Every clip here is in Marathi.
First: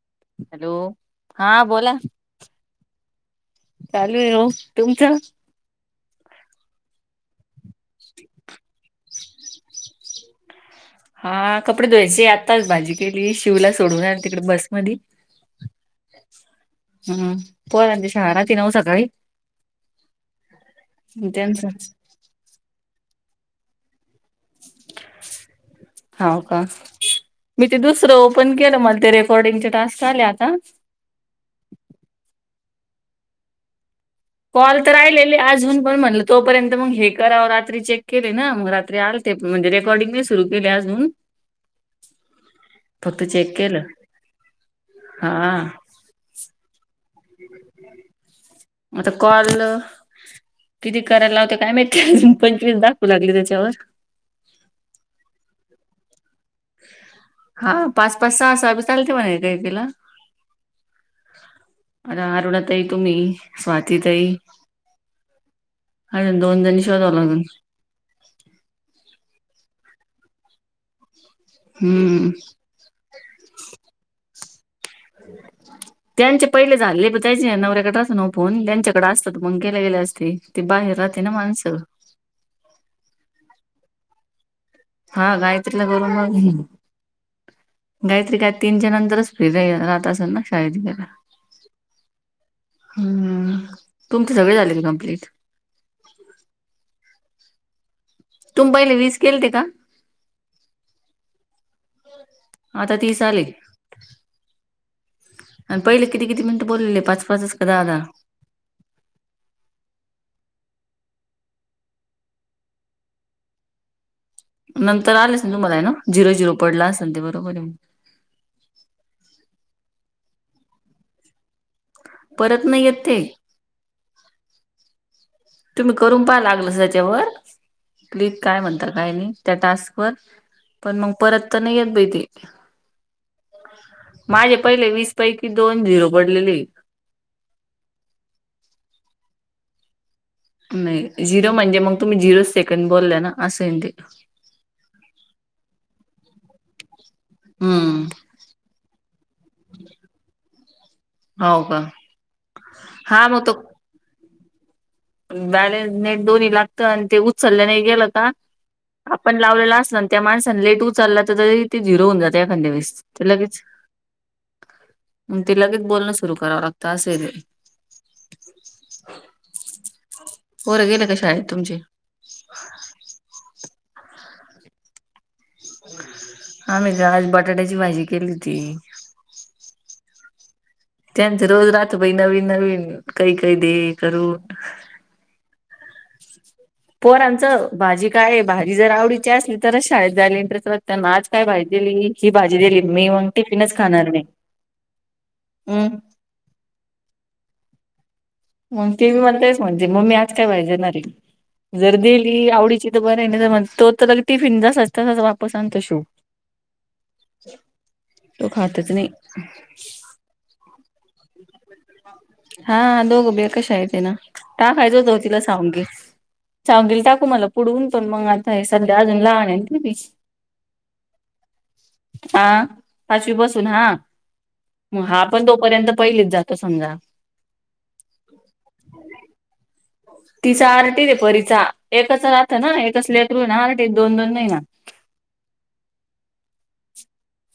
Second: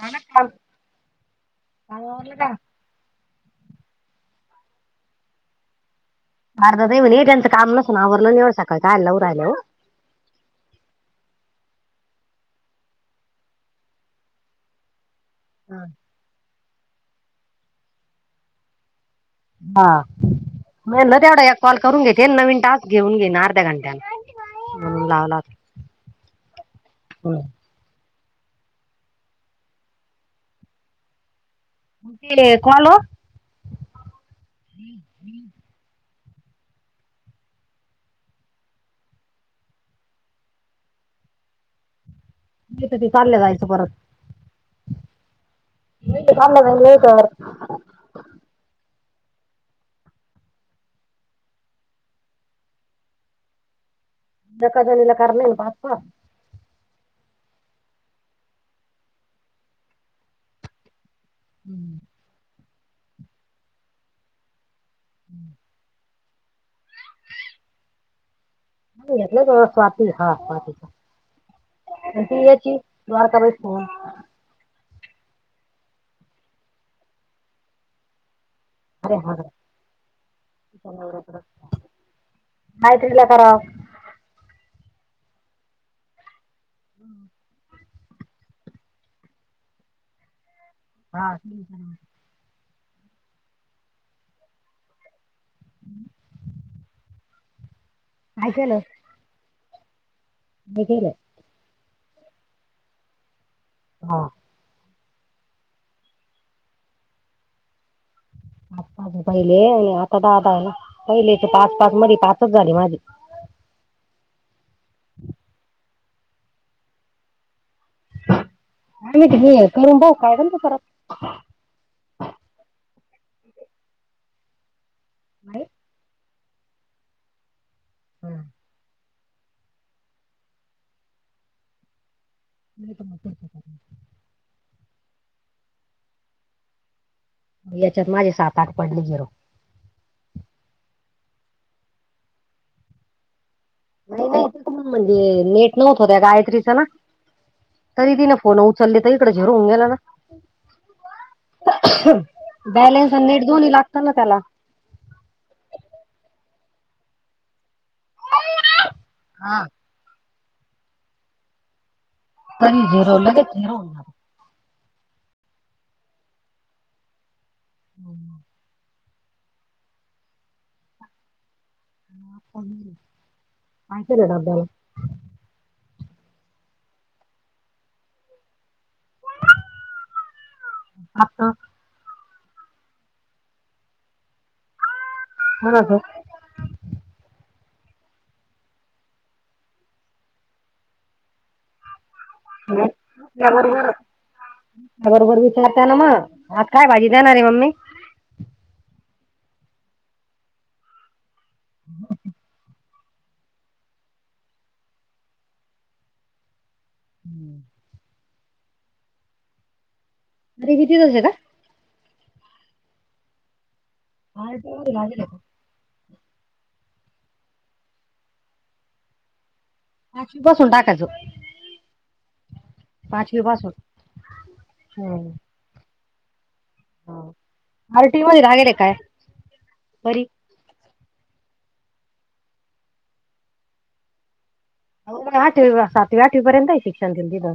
झालं काम हॅलो. हा बोला. काम आवरलं का? चालू आहे ओ. तुमचं? अर्धा [unintelligible] त्यांचं काम [unintelligible] आवरल नाही सकाळच [unintelligible] हा कपडे धुवायचे आत्ताच भाजी केली शिवला सोडून आली तिकडे बसमधी [unintelligible] हम्म पोरांची शाळा नव्हती ना ओ सकाळी? हा म ना तेवढा त्यांच कॉल करून घेते नवीन टास्क घेऊन घेन अर्ध्या घंट्यात हाव का? होता. मी ते दुसरं ओपन केलं मला ते रेकॉर्डिंगचे टास्क आले आता हे कोण ओ? कॉल तर राहिलेले अजून पण म्हणलं तोपर्यंत मग हे करां रात्री चेक केले ना मग रात्री आ ते म्हणजे रेकॉर्डिंग नाय सुरू केली अजून नाही तर ते फक्त चालले चेक जायचं केलं परत. हा. [unintelligible] आता कॉल किती करायला लावते काय माहिती अजून पंचवीस दाखवू लागले त्याच्यावर [unintelligible] ना बाप्पा हा पाच पाच सहा सहा बी चालते म्हणा काही तिला हम्म. आणि अरुणाताई तुम्ही स्वातीताई अजून दोन जणी शोधावे लागलं. [unintelligible] हम्म [unintelligible] त्यांचे पहिले झाले प त्याचे नवऱ्याकडे असतो ना ओ फोन त्यांच्या इकड अरे हा असतात मग केल्या केल्या असते ती बाहेर राहते ना माणसं गायत्रीला करावं. हा गायत्रीला करून मंग हम् गायत्री काय तीनच्या नंतरच फ्री रा रहात असल ना शाळेत का हां हं तुमचे सगळें झाले कम्प्लीट तुम्ही पहिले वीसं केलते कां मं गेलं आतां तीसं आलें हो आणि पहिले किती किती मिनिटं बोललेले पांच पांच कां दहा दहा पांच पांच पहिले आणि आतां दहा आहे नां पहिलेथंले पांच पांच मध्यें पांच झालीं मांझी नंतर आले असं नांल तुम्हांला आहे नां झिरो झिरो पडलां असेल ते बरोबर आहे आं मी करूंन भाऊ का [unintelligible] यदा परंत नाहीं येतं ते नाही तुम्हीं करूंन पहां लागलं त्यांच्यावर की कायं म्हणतं कायं नाहीं त्यां टास्कं वरं पणं मंग परंत तरं नाहीं येतं बांई ते नाहीं मं माये पहिले वीसं पैकी दोन झिरो पडलेली यांच्यात माझी सात आंठ पडले परंत नाहीं झिरो म्हणजे मंग तुम्हीं झिरो सेकंड बोलला नां असं ते नाहीं तेण म्हणजे नेटं नव्हतं नं त्यां गायत्रीचं नां हम्म तरी ती नं फोन उचलंली तरं ईकडे झिरो होवूंन गेलां नां हो का बॅलेन्स आणि हा मग नेटं तो दोन्ही लागतांत नां त्यांला बॅलेन्स नेट दोन्ही लागतं आणि ते उचललं नाहीं गेलं कां आपणं हा लावलेलं असलं त्यां माणसांण लेटं ऊचललां तरी ते झिरो होऊन जातं एखाद्या तरी झिरो वेळेसं लगेच लगेचं झिरो होऊन जातो ते लगेचं बोलणं सुंरु करावं लागते असं आहे ते हं पोरं गेले कां शाळेत तुमचे मायचलंड अला [unintelligible] आम्हीं कां आंज बटाट्यांची भांजी केली होती त्यांचं आता रोजं राहतं नवीन नवीन कांहीं कांहीं दे करूंन कोणाचं [unintelligible] पोरांचं भांजी कायं भांजी जरं आवडीची असंली तरचं शाळेंत जायलां इंटरेस्टं वाटतंना आंज कायं भांजी दिली ही भांजी दिली मी मंग टिफिनचं बरोबर खांणार नाहीं हम्मं आंज कायं भांजी देणारं आहे मम्मी मंग ते बी म्हणते मम्मी आंज कायं भांजी देणारं आहे दिली आवडीची बरं आहे तो तरं लंग टिफिन जसां तसांच वापसं आणतो शिव तो खांतचं नाहीं तुम्हीं बिझीनव्ह त्यां कां हां दोघ बी एकांच शाळेत आहे नां आरटी मध्ये टांकाचं होतं लागेल का तिला सांऊगे सांऊगे टाकूं म्हणंला पुढूंन पणं म्हणतां हे संध्या अजूंन लहांन आहे ती बी. बसूंन टाकायचं हां पाचंवी पाचवी बसूंन पासून हां हां पणं दो पर्यंत पहिलीत जातो समजां अलंटी मध्यें रागेलं कायं बरी तिचां आरटी दे परीचां एकचं राहतं नां एकचं लेकरूं आरटी दोन दोन नाहिंनां आंठवी सातंवी आठंवी पर्यंतही शिक्षण आहे तिथं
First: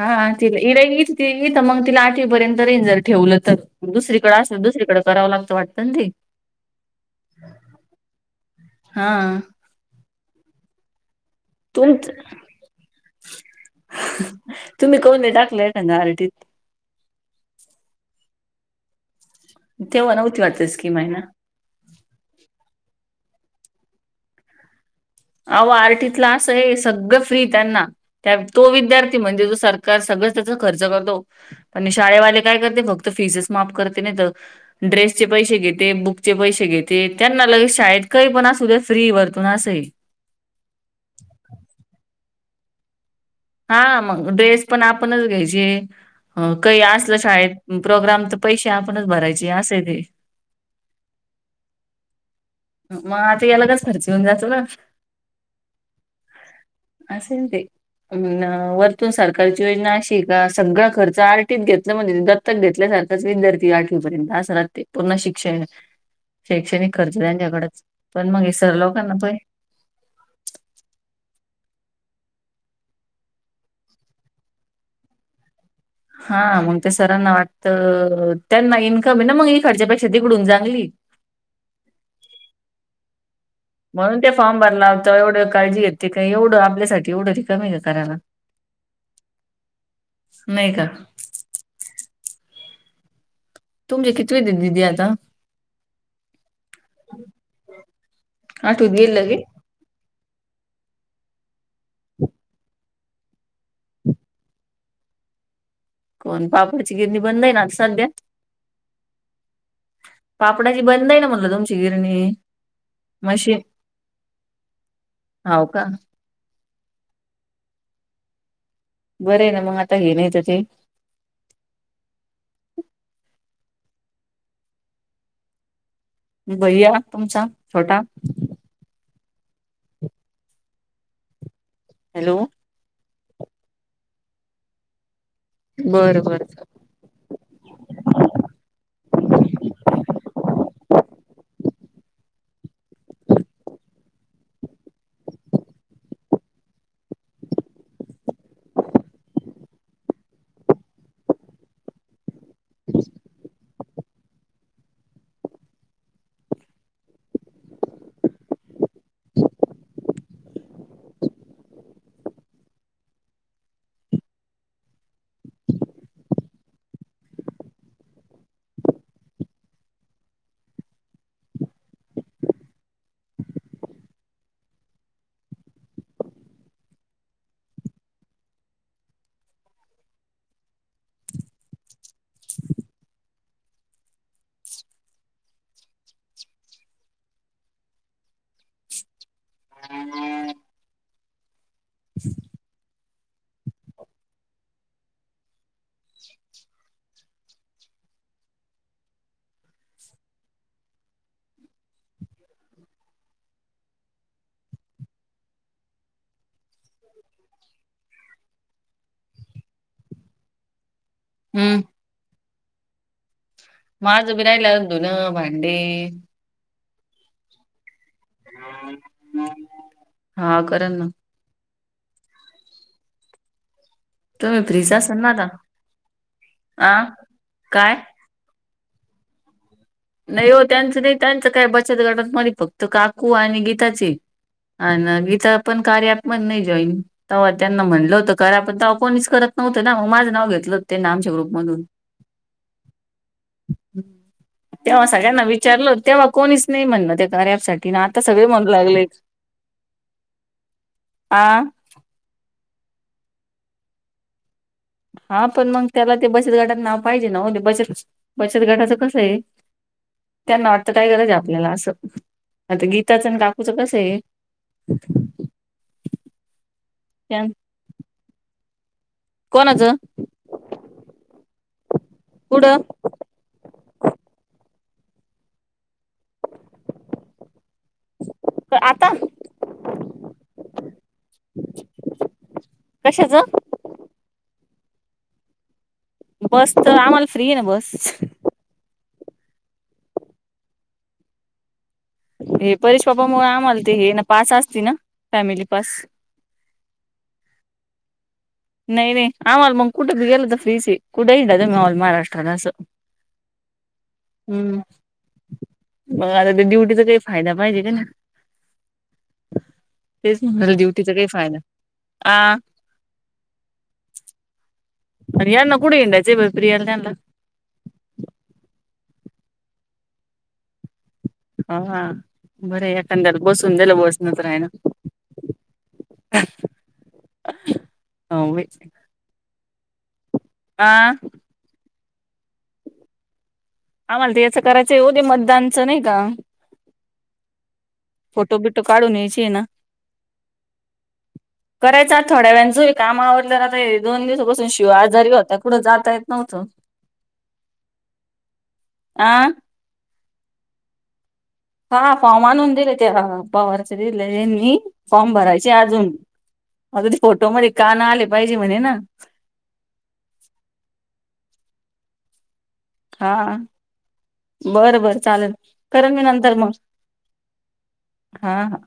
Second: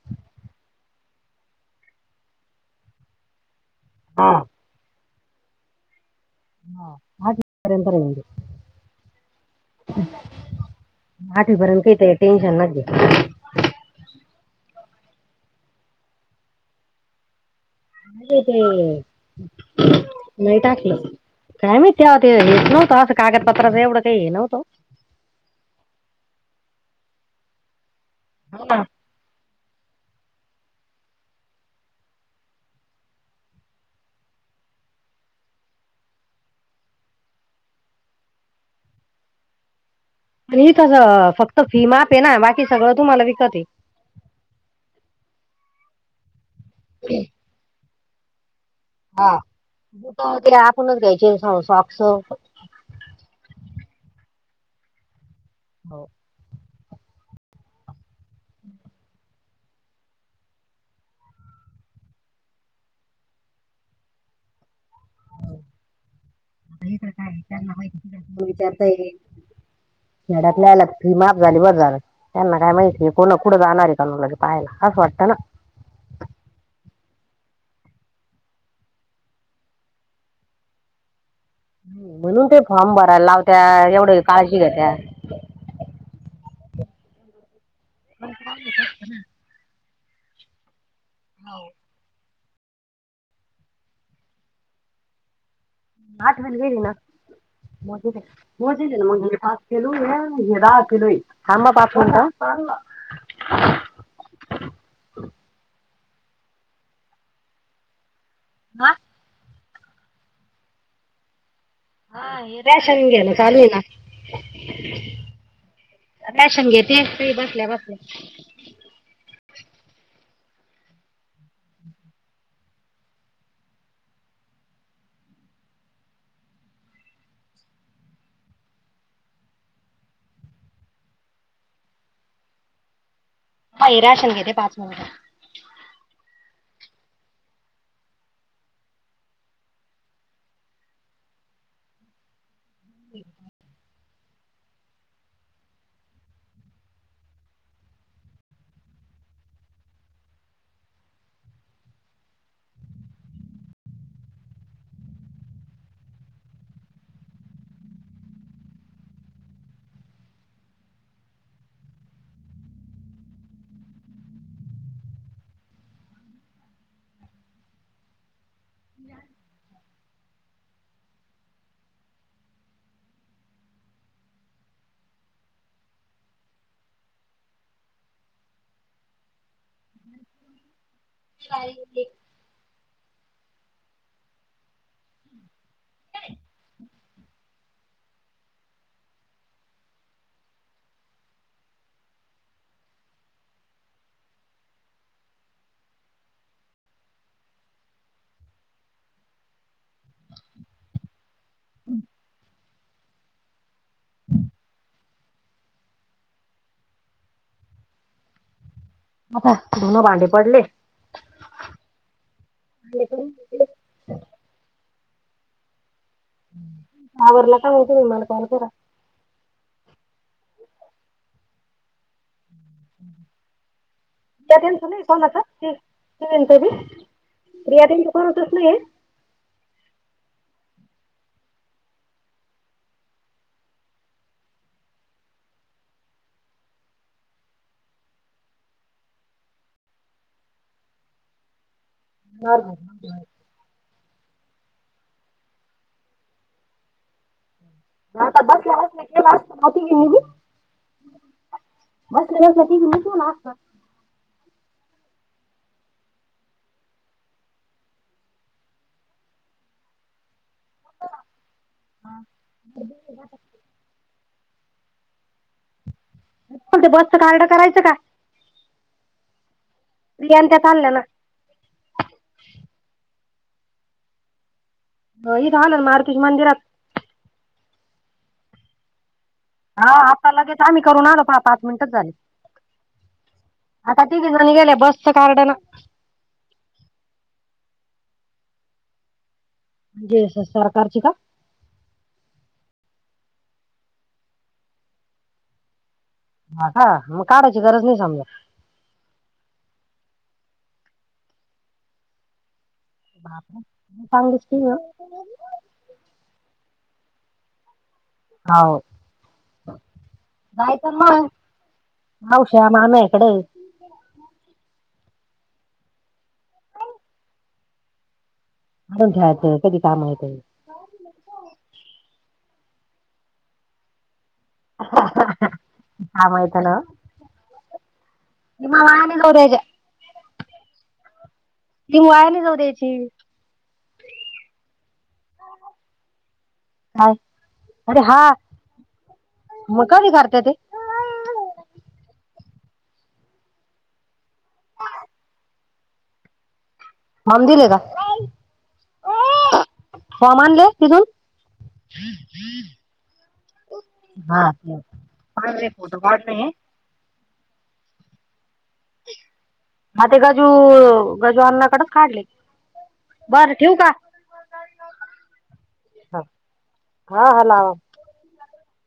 हां तिले इडंयली इथं मंग तिलां आठवीपर्यंत रेन जरं ठेवलं तरं हा, दुसरीकडें असेलं दुसरीकडें करावं लागतं वाटतं नां ते आंठ वी पर्यंत हा रहाते आंठीपर्यंत आहे कांहीं ते टेन्शंन नकां घेऊ तुम्हीं कोन टाकलंय कां नां आरटीतं [unintelligible] तेव्हा नव्हती नाही वाटत टाकलं. स्कीम आहे ना काय माहित तेव्हा ते हेच नव्हतं असं, कागदपत्राचं एवढं काही हे नव्हतं. आओ आर्टितल आसय सगळं फ्री त्यांना, तो ना. विद्यार्थी की, म्हणजे जो सरकार सगळंच त्याच खर्च करतो. आणि शाळेवाले काय करते? फक्त फीसेस माफ करते, नाही तर ड्रेसचे पैसे घेते, बुकचे पैसे घेते, त्यांना लगेच शाळेत काही पण असू द्या, फ्री ए वरतून असय. आणि हीथसं फक्त फी माप ए ना, बाकी सगळं तुम्हाला विकत आहे. हा मग ड्रेस पण आपणच घ्यायचे, अ काही असलं शाळेत प्रोग्राम त पैसे आपणच हा, भरायचे असंय ते बुट ते आपणच घ्यायचे सॉक्स म आता याला कस खर्च येऊन जातो ना. हो. असेन ते. वरतून सरकारची योजना अशी ए का, सगळा खर्च आरटीत घेतल म्हणजे तर दत्तक घेतल्यासारखाच विद्यार्थी आठवीपर्यंत असं राहते. पूर्ण शिक्षण, शैक्षणिक खर्च त्यांच्याकडेच पण मग हे सर लोकांना पहाय खेड्यातली आल्यात फी माफ झाली, बरं झालं. त्यांना काय माहितीय? कोणा पुढं जाणार आहे का? मुला पाहायल असं वाटतं ना. हा मंग त्या सरांना वाटतं, त्यांना इन्कम आहे ना मंग इकडच्यापेक्षा तिकडून चांगली म्हणून ते फॉर्म भरायला लाव म्हणून ते फॉर्म भरनार तेव्हा, एवढ काळजी घेत. ते काय एवढं? आपल्यासाठी एवढं ते कमी का करायला? नाही का? हाऊ. तुमची कितवीत ए दिदी आता. आठवीत गेली ना मोठीच ए हे आठवीत दोन गेली ए लगे. अन हे पाच किलोय. थांबा पाच मिंट कोण पापाची गिरणी बंद आहे ना, सध्या हा. पापडाची बंद आहे ना म्हटलं तुमची गिरणी. हा रेशन घेन मशीन चालुय ना. हाव का राशन घेते ते ही बसल्या बसल्या बरं आहे ना, मंग आता हे नाहीत ते बैया तुमचा छोटा. हॅलो. हाय राशन घेते पाच मिंट. बर बर. [inaudible] [inaudible] [inaudible] मी बाहेर गेलते. [unintelligible] [inaudible] [unintelligible] [inaudible] आता धुन भांडे पडले. हम्म. इकडून तिकडे. माझं बी राहिल अ धुण भांडे. आवरल का म्हणते मी मला? कॉल करा हा करल ना. [inaudible] किया तुम्ही त्यांचं फ्रीच नाही असाल कोण ना आत आता आ रिया काय त्यांच कोण होतच नाहीये [unintelligible] नाही हो त्यांचं नाही, त्यांच काय बचत गटात मदे फक्त काकू आणि गीताच हे. अन विचा पण कार्या ऍप मधे नही जॉईन. तव्हा त्यांना म्हणलं होतं करा पण तव्हा कोणीच करत नव्हतं ना, म माझं नाव घेतलं होत तेणी आमच्या ग्रुपमधून. [unintelligible] तेव्हा सगळ्यांना विचारलं होत, तेव्हा कोणीच नही म्हणन होते कार्या ऍप साठी. तिन आता सगळे म्हणू बसल्या बसल्या लागले. केलं असतं ना तिघींनी बी आ! बसल्या बसल्या [unintelligible] हा पण मग त्याला ते बचत गाटात नाव पाहिजे, ना ओ ते बचत, बचत गाटाचं कसं हे. [inaudible] त्यांना वाटतं काय गरज हे आपल्याला, असं आता गीताचं न काकूचं कसं हे. [inaudible] तुमचं बसच कार्ड करायचं का? कोणाचं? रियांत्या चालल्या ना. कुढ? अ इथं आलोन मारुतीच्या मंदिरात. क त आता. हा आता लगेच आम्ही करून आलो सहा, सात मिनटच झाले. कशाच आत्ता तिघीजणी गेल्या बसच्या कार्ड न. बस चं आम्हाला फ्री हे ना बस. जे सं सरकारची का? हे परेश पापा मुळ आम्हाल ते हे ना पास असते ना, फॅमिली पास. हा का म काढायची गरज नाही समजा. नही, नही, आम्हाला मग कुठेबी गेलं त फ्रीचं हे कुठेही जा, तुमी ऑल महाराष्ट्रात असं. बाप रे [unintelligible] सांगित की हम्म मग आता ते ड्युटीचा काही फायदा, पाहिजे का नाही. हा वो. तेच म्हणाले जायचं ड्युटीचा मं काही फायदा आ मावश्या माम्या इकड हे आणि यांणा कुढ हिडांयाचं बई प्रिया न त्यांनलां. अणून घ्यायाचं कधी काम येतंय. हा, हा बरंय एखाद्याला बसून दील बस नजर हायना. हा हा हा आवाज येतो ना हो बाई. [unintelligible] आह! ती वाया नाही जाऊ द्यायची. आम्हाला तें याच करायचं हो, तें मतदानचं नही का. अरे हा फोटो बिटो काढून यायचे ना मं कधी करता तें. हो [unintelligible] करायचं थोड्या वेंळान चं हे काम, आवरल्या वर आता हे दोन दिवसापासून शिव आजारी होता, कुड जाता येत नव्हतं. फॉम दिले का, आ फॉम आणले तिथून? हा फॉर्म आणून दिले ते पवारचे दिले हा यांनी, फॉर्म काढले भरायचे फोटो अजून. काढले आता तें फोटो मध्ये कान आले, पाहिजे म्हणे ना. ह ते गजू, गजूअन्ना कडच काढले हा बरं ठेवू का. बरं, बर चालल करन मी नंतर मंग हा हा लावा हा हा.